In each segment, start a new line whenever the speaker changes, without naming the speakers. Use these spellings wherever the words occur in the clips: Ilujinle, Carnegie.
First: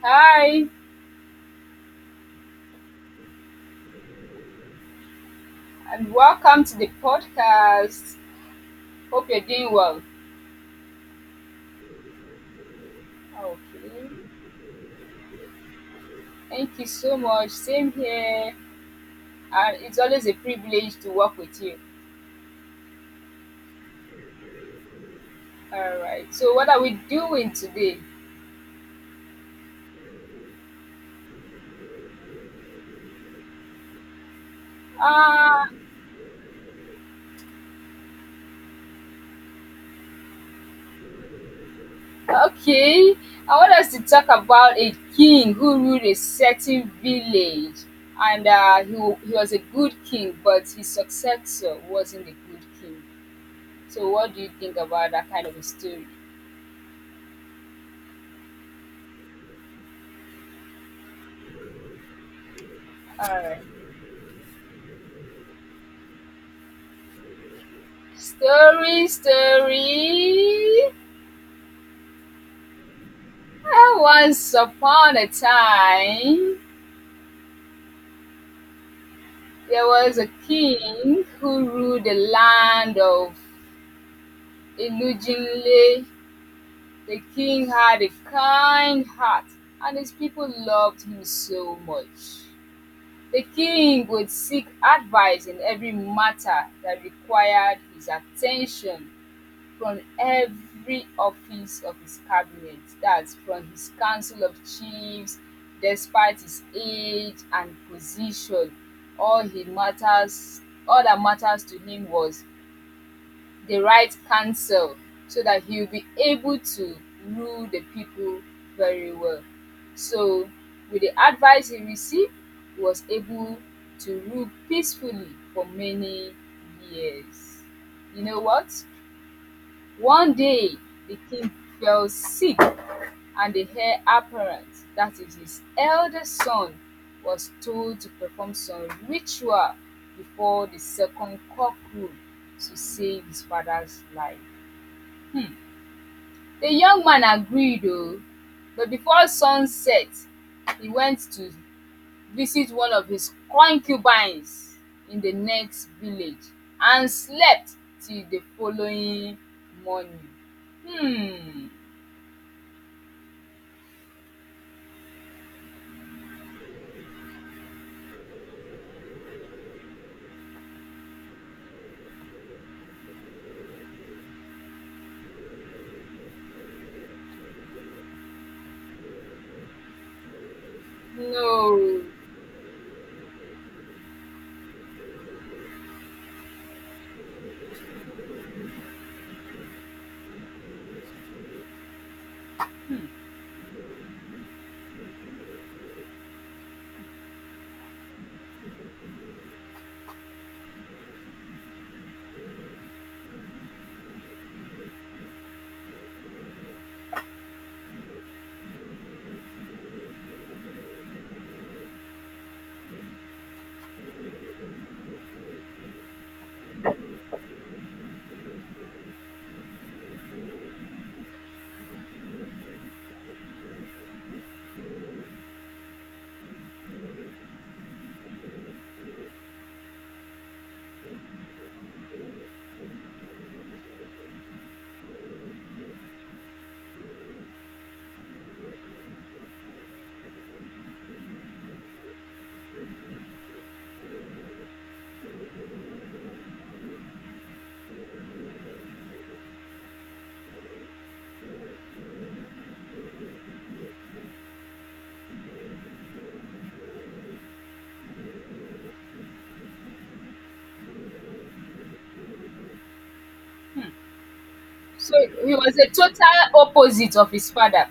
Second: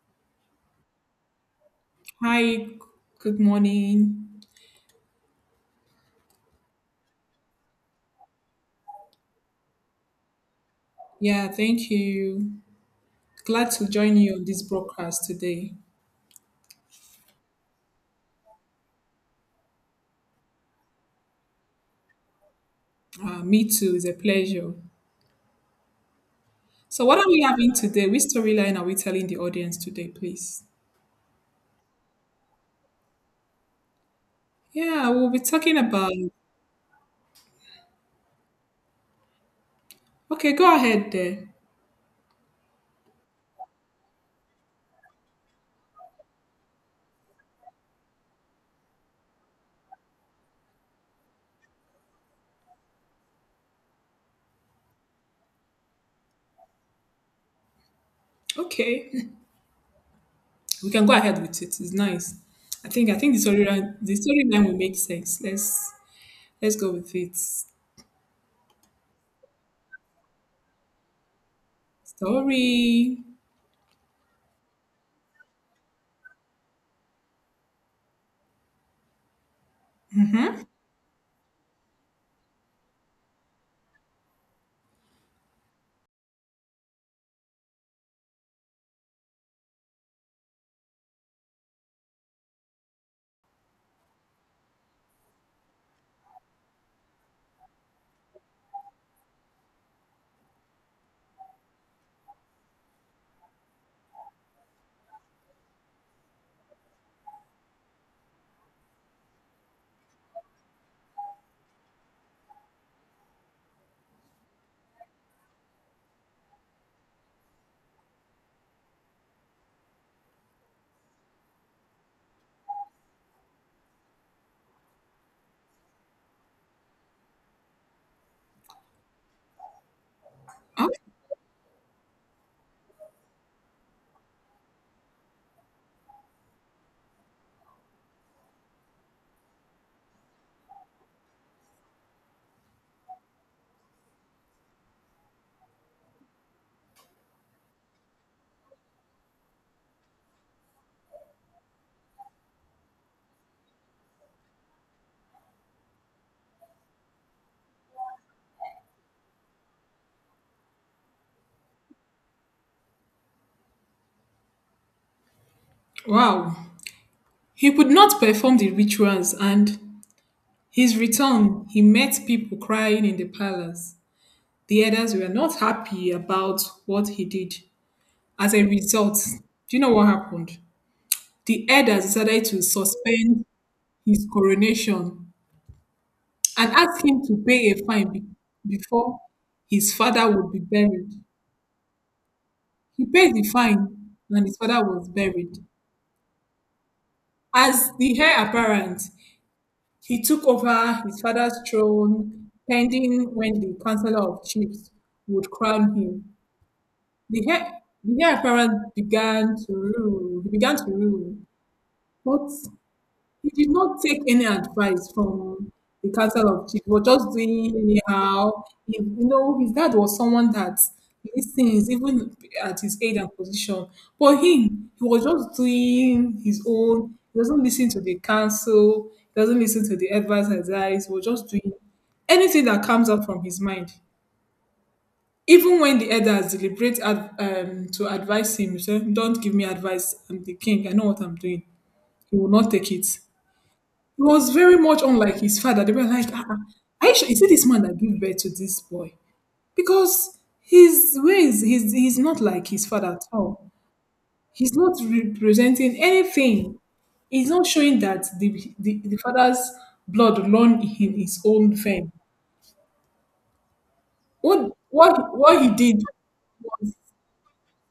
Hi,
Hi, good morning.
and welcome to the podcast. Hope you're doing well.
Yeah, thank you. Glad to join
Okay.
you on this broadcast today.
Thank you so much. Same here. And it's always a privilege to work with you.
Me too, it's a pleasure.
All right. So, what are we
So, what are we
doing
having
today?
today? Which storyline are we telling the audience today, please? Yeah, we'll be
Ah,
talking about. Okay, go ahead there.
okay. I want us to talk about a king who ruled a certain village. And he, he was a good king, but his successor wasn't a good king. So, what do you think about that kind of a story?
Okay, we can go ahead with it. It's nice. I think I
All
think the
right.
storyline the storyline will make sense. Let's go with it.
Story, story.
Story.
Once upon a time there was a
Mm-hmm.
king who ruled the land of Ilujinle. The king had a kind heart and his people loved him so much. The king would seek advice in every matter that required his attention. From every office of his cabinet, that's from his council of chiefs. Despite his age and position, all he matters, all that matters to him was the right counsel so that he'll be able to rule the people very well. So, with the advice he received, he was able to rule peacefully for many years. You know what? One day
Oh,
the king fell sick and the heir apparent, that is his eldest son, was told to perform some ritual before the second cockcrow to save his father's life. The young man agreed though. But before sunset he went to visit one of his concubines in the next village and slept till the following morning. Hmm.
wow. He could not perform the rituals and his return, he met people crying in the palace. The elders were not happy about what he did. As a result, do you know what happened? The
No.
elders decided to suspend his coronation and asked him to pay a fine before his father would be buried. He paid the fine and his father was buried. As the heir apparent, he took over his father's throne pending when the Council of Chiefs would crown him. The heir, the heir apparent began to rule. He began to rule, but he did not take any advice from the council of chiefs. He was just doing anyhow. He- you know, his dad was someone that listens even at his age and position. For him, he was just doing his own. He doesn't listen to the council. He doesn't listen to the advice. He was just doing anything that comes out from his mind. Even when the elders to advise him, he said, don't give me advice. I'm the king. I know what I'm doing. He will not take it. He was very much unlike his father. They were like, ah, ah, are you sure? Is it this man that gave birth to this boy? Because his ways, he's not like his father at all. He's not representing anything. He's not showing that the father's blood run in his own vein. What,
So
what,
he
what he
was a
did.
total opposite of his father.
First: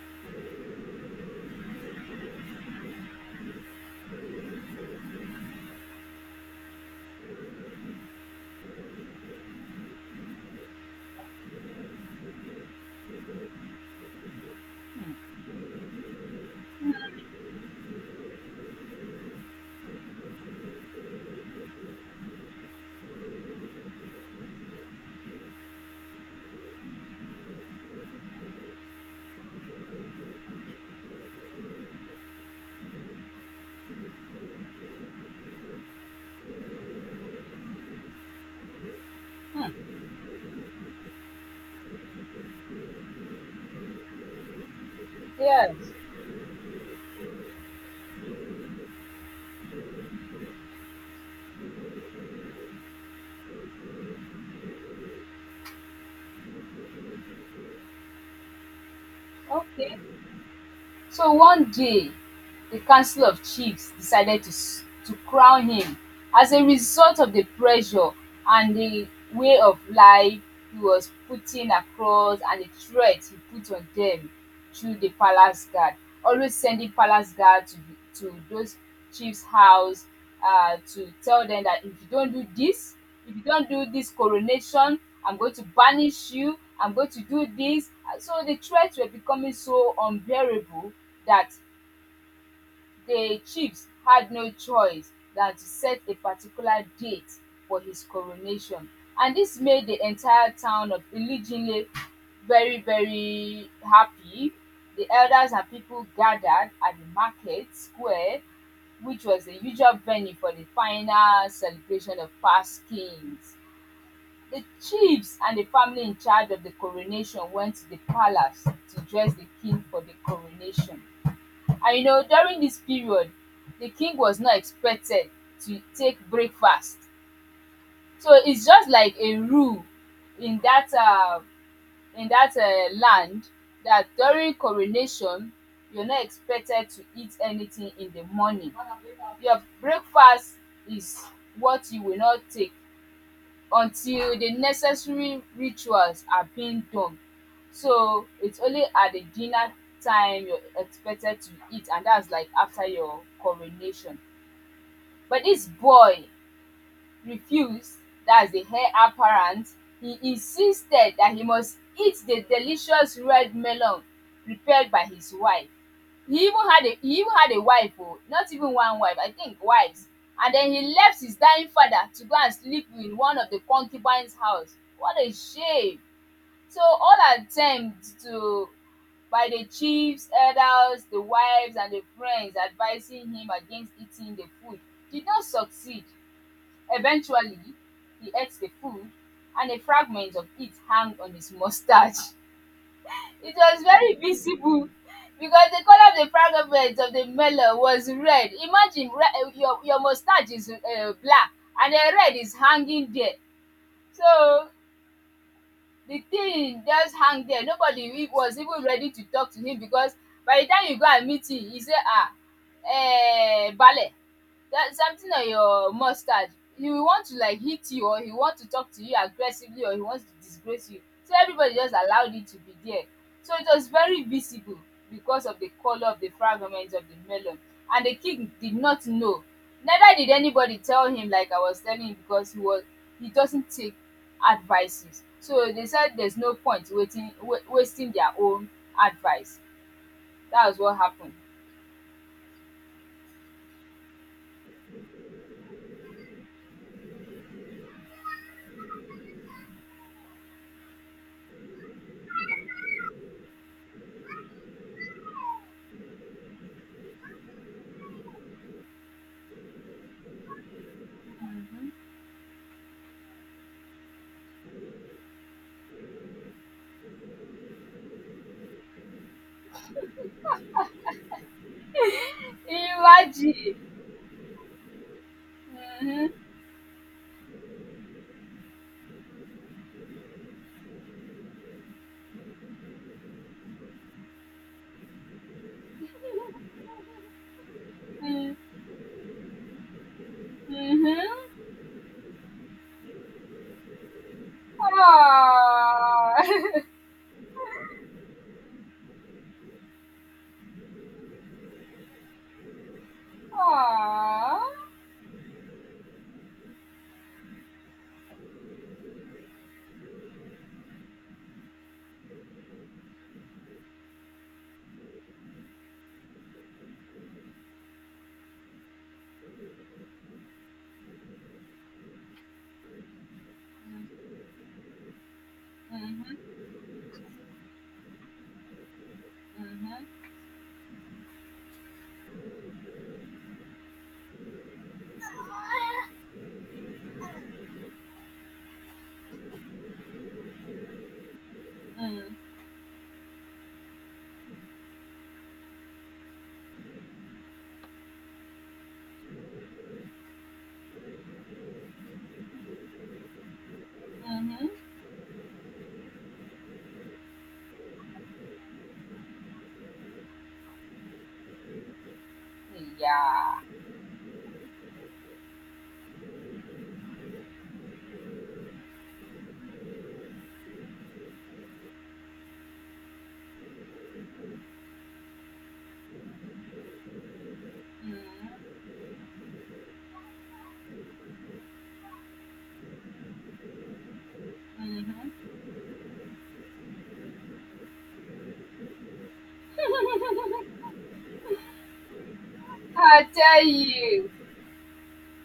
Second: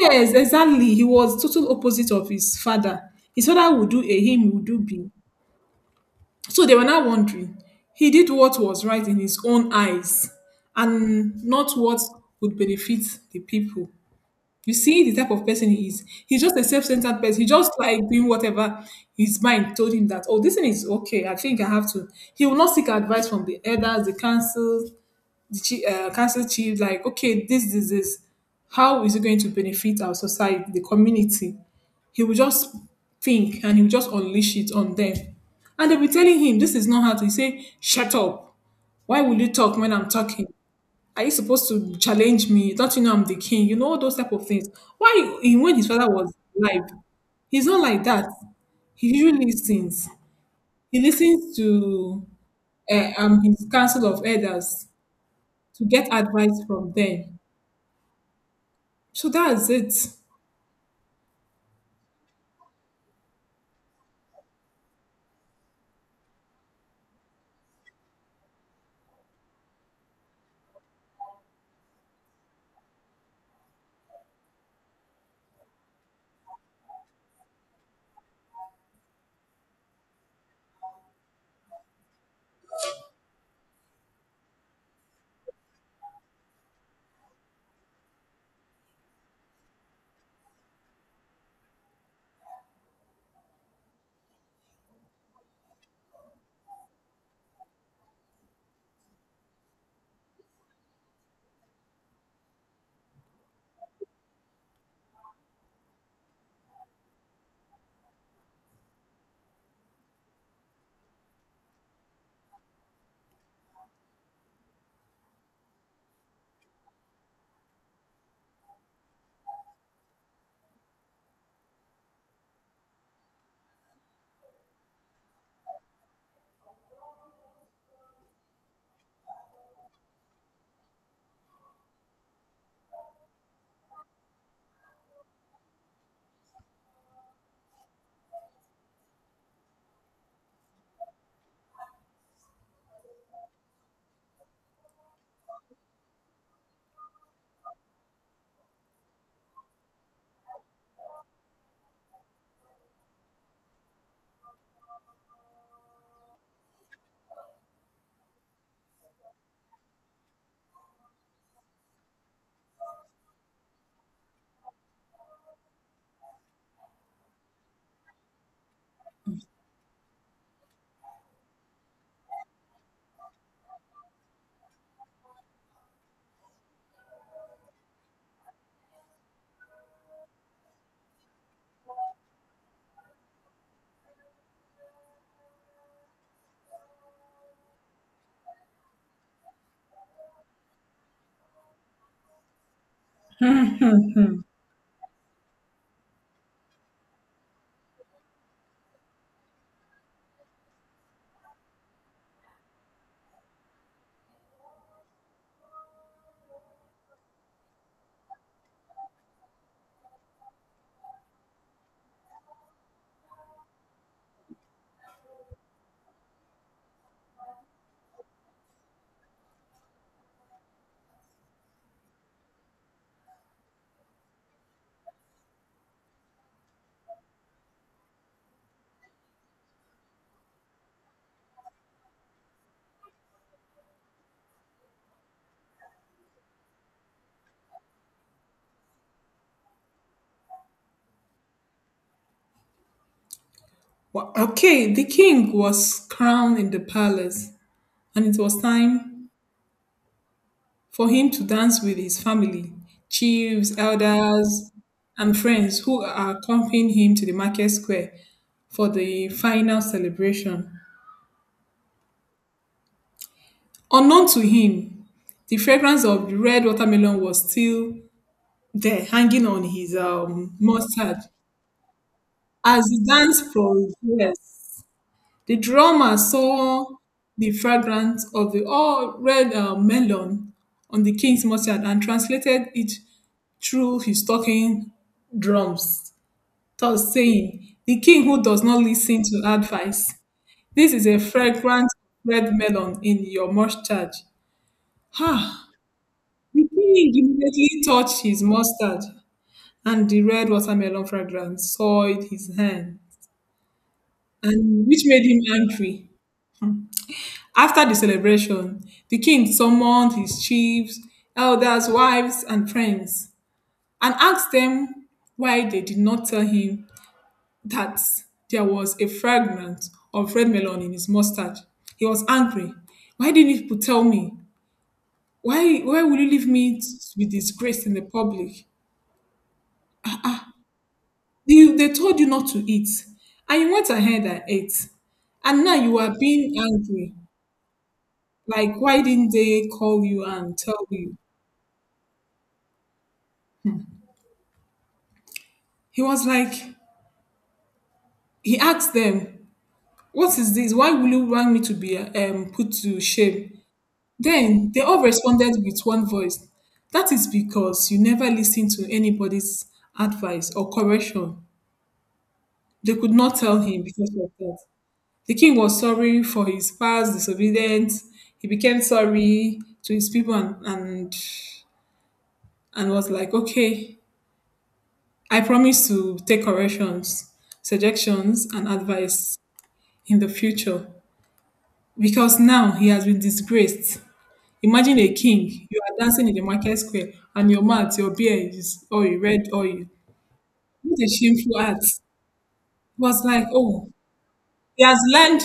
Yes, exactly. He was total opposite of his father. His father would do A, him would do B. So they were now wondering. He did what was right in his own eyes and not what would benefit the people. You see the type of person he is. He's just a self-centered person. He just like doing whatever his mind told him that, oh, this thing is okay. I think I have to. He will not seek advice from the elders, the council, council chief, like, okay, this, how is it going to benefit our society, the community? He will just think and he will just unleash it on them. And they'll be telling him, this is not how to say, shut up. Why will you talk
Hmm,
when I'm talking? Are you supposed to challenge me? Don't you know I'm the king? You know, all those type of things. Why, he-
yes.
when his father was alive, he's not like that. He usually listens. He listens to his council of elders to get advice from them. So that's it.
Okay. So one day, the Council of Chiefs decided to to crown him. As a result of the pressure and the way of life he was putting across and the threat he put on them through the palace guard, always sending palace guard to those chiefs' house to tell them that if you don't do this, if you don't do this coronation, I'm going to banish you, I'm going to do this. And so the threats were becoming so unbearable that the chiefs had no choice than to set a particular date for his coronation. And this made the entire town of Ilijinle very, very happy. The elders and people gathered at the market square, which was the usual venue for the final celebration of past kings. The chiefs and the family in charge of the coronation went to the palace to dress the king for the coronation. And you know, during this period, the king was not expected to take breakfast. So it's just like a rule in that uh, in that land that during coronation, you're not expected to eat anything in the morning. Your breakfast is what you will not take until the necessary rituals are being done. So it's only at the dinner time you're expected to eat, and that's like after your coronation. But this boy refused (that's the heir apparent), he insisted that he must eat the delicious red melon prepared by his wife. He even had a wife, oh, not even one wife, I think wives. And then he left his dying father to go and sleep in one of the concubines' house. What a shame! So all attempts to by the chiefs, elders, the wives and the friends advising him against eating the food did not succeed. Eventually, he ate the food, and a fragment of it hung on his mustache. It was very
Mhm.
visible because the color of the fragment of the melon was red. Imagine your mustache is black and the red is hanging there. So the thing just hung there. Nobody was even ready to talk to him because by the time you go and meet him, he say, ballet. That's something on your mustard. He will want to like hit you or he will want to talk to you aggressively or he wants to disgrace you. So everybody just allowed it to be there. So it was very visible because of the color of the fragments of the melon. And the king did not know. Neither did anybody tell him like I was telling you because he doesn't take advices. So they said there's no point wasting their own advice. That was what happened.
Okay, the king was crowned in the palace, and it was time for him to dance with his family, chiefs, elders, and friends who are accompanying him to the market square for the final celebration. Unknown to him, the fragrance of the red watermelon was still there, hanging on his mustard as he danced
Imagine.
for years. The drummer
Hmm.
saw the fragrance of the all red melon on the king's mustard and translated it through his talking drums, thus saying, the king who does not listen to advice, this is a
Mm-hmm.
fragrant red melon in your mustard. Ha! The
Aww.
king immediately touched his mustard, and the red watermelon fragrance soiled his hand,
Aww.
and which made him angry. After the celebration, the king summoned his chiefs, elders, wives, and friends, and asked them why they did not tell him that there was a fragrance of red melon in his mustard. He was angry. Why didn't you tell me? Why will you leave
Mm-hmm.
me to be disgraced in the public?
Mm-hmm.
You, they told you not to eat, and you went ahead and ate. And now you are being angry. Like, why didn't they call you and tell you?
Mm-hmm.
He was like, he asked them, what is this? Why will you want me to be put to shame?
Mm-hmm.
Then they all responded with one voice, that is because you never listen to anybody's advice or correction. They could not
Yeah.
tell him because of that. The king was sorry for his past disobedience. He became sorry to his people and was like, okay, I promise to take corrections, suggestions,
Mm-hmm.
and advice in the future. Because now he has been disgraced. Imagine a
Mm-hmm.
king, you are dancing in the market square and your mouth, your beard is oil, red oil. What a shameful act. It was
I
like,
tell
oh,
you,
he has learned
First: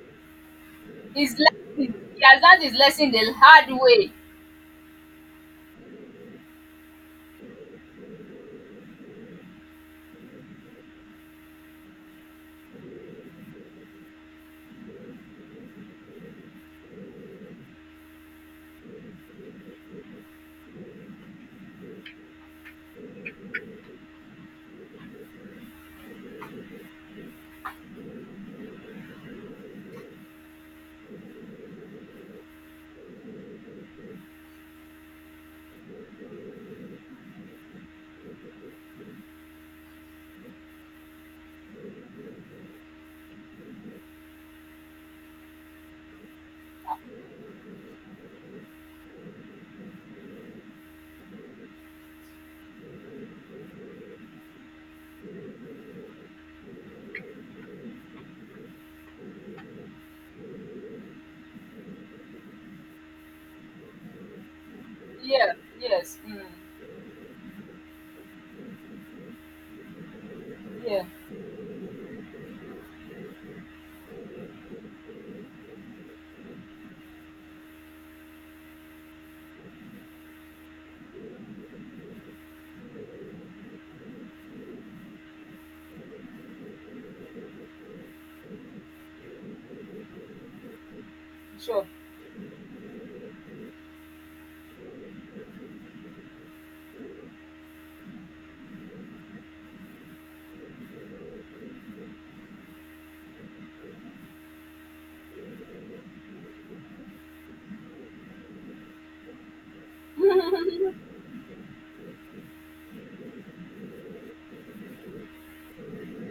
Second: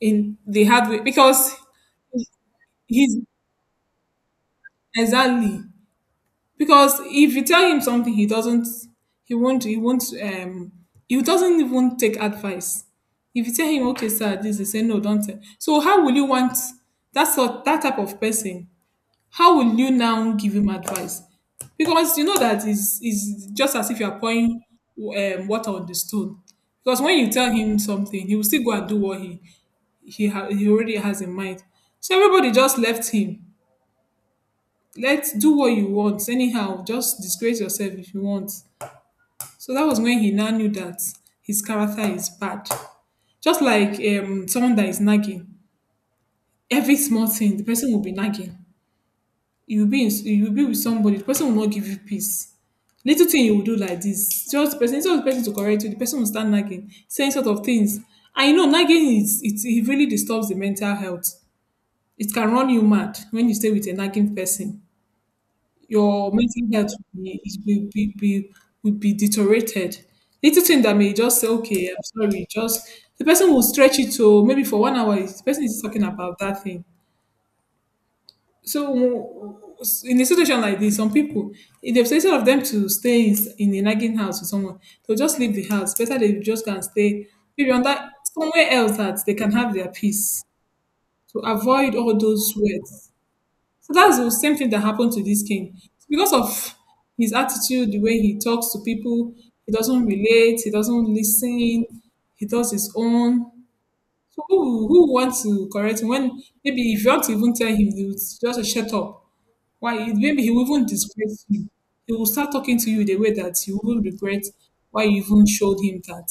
in the hard way
his
because
lesson. He has learned his lesson
he's
the hard way.
exactly because if you tell him something he doesn't he won't he doesn't even take advice. If you tell him, okay, sir, this, he say no, don't tell. So how will you want that type of person, how will you now give him advice? Because you know that is just as if you are pouring water on the stone. Because when you tell him something, he will still go and do what he already has in mind. So everybody just left him. Let's do what you want. Anyhow, just disgrace yourself if you want. So that was when he now knew that his character is bad. Just like someone that is nagging. Every small thing, the person will be nagging. You'll be with somebody, the person will not give you peace. Little thing you will do like this, just the person, instead of the person to correct you, the person will start nagging, saying sort of things. I know, nagging it really disturbs the mental health. It can run you mad when you stay with a nagging person.
Yeah. Yes.
Your
Mm.
mental health will be, will be deteriorated. Little thing that
Yeah.
may just say, okay, I'm sorry, just the person will stretch it to maybe for 1 hour. The person is talking about that thing, so in a situation like this, some people, if they've instead of them to stay in a nagging house with someone, they'll just leave the house. Better they just can stay maybe on that somewhere else that they can have their peace to
Sure.
avoid all those words. So that's the same thing that happened to this king. Because of his attitude, the way he talks to people, he doesn't relate, he doesn't listen, he does his own. So who wants to correct him, when maybe if you want to even tell him, he would just shut up, why it maybe he will even disgrace you. He will start talking to you the way that you will regret why you even showed him that.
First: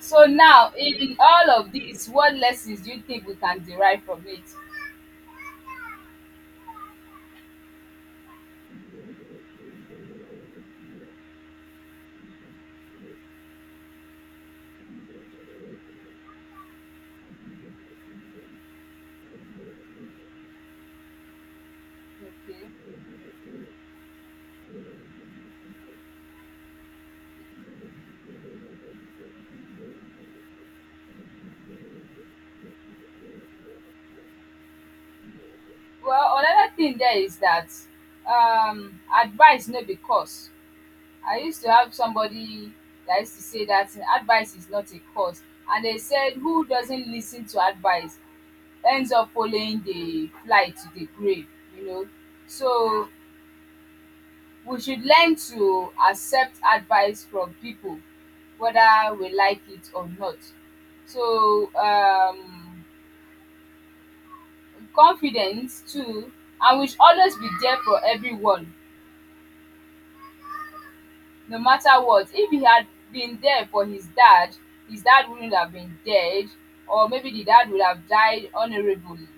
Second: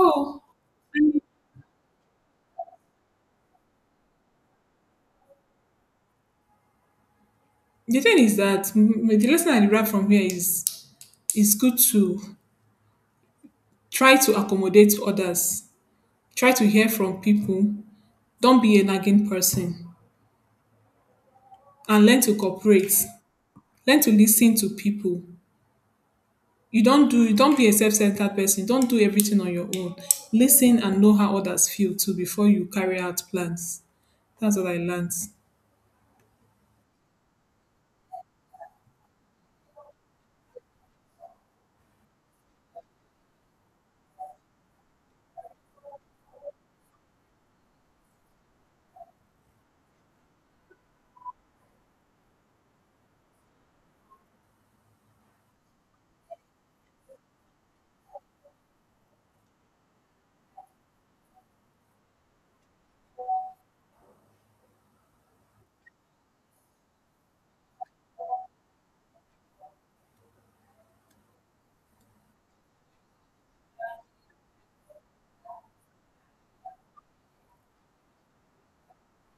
So now, in
and
all of this, what lessons do you think we can derive from it?
the thing is that the lesson I derive from here is it's good to try to accommodate others, try to hear from people, don't be a nagging person, and learn to cooperate.
Okay.
Learn to listen to people. You don't do Don't be a self-centered person. Don't do everything on your own. Listen and know how others feel too before you carry out plans. That's what I learned.
Well, another thing there is that advice no be cost. I used to have somebody that used to say that advice is not a curse. And they said, who doesn't listen to advice ends up following the fly to the grave, you know. So we should learn to accept advice from people, whether we like it or not. So confidence too, and we should always be there for everyone. No matter what, if he had been there for his dad wouldn't have been dead, or maybe the dad would have died honorably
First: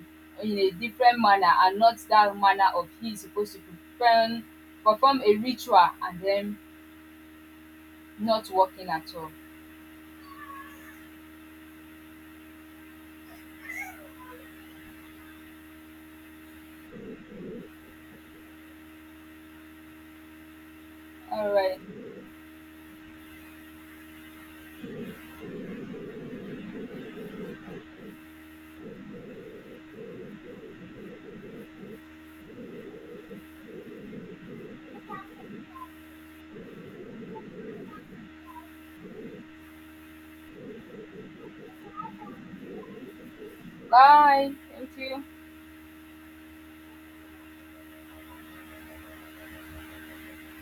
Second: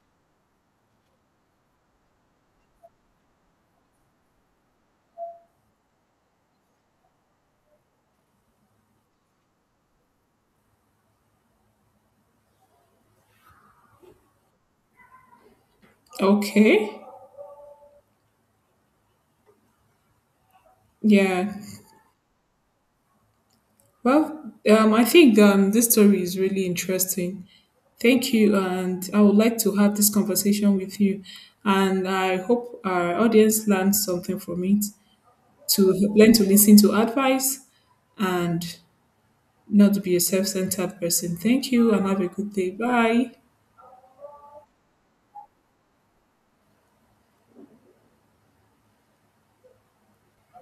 in a different manner and not that manner of he's supposed to perform, perform a ritual and then not working at all.
Okay.
All
Yeah.
right,
Well, I think this story is really interesting. Thank you. And I would like to have this conversation with you. And I hope our audience learns something from it, to learn to listen to advice and not to be a self centered person. Thank you and have a good day. Bye.
bye. Thank you.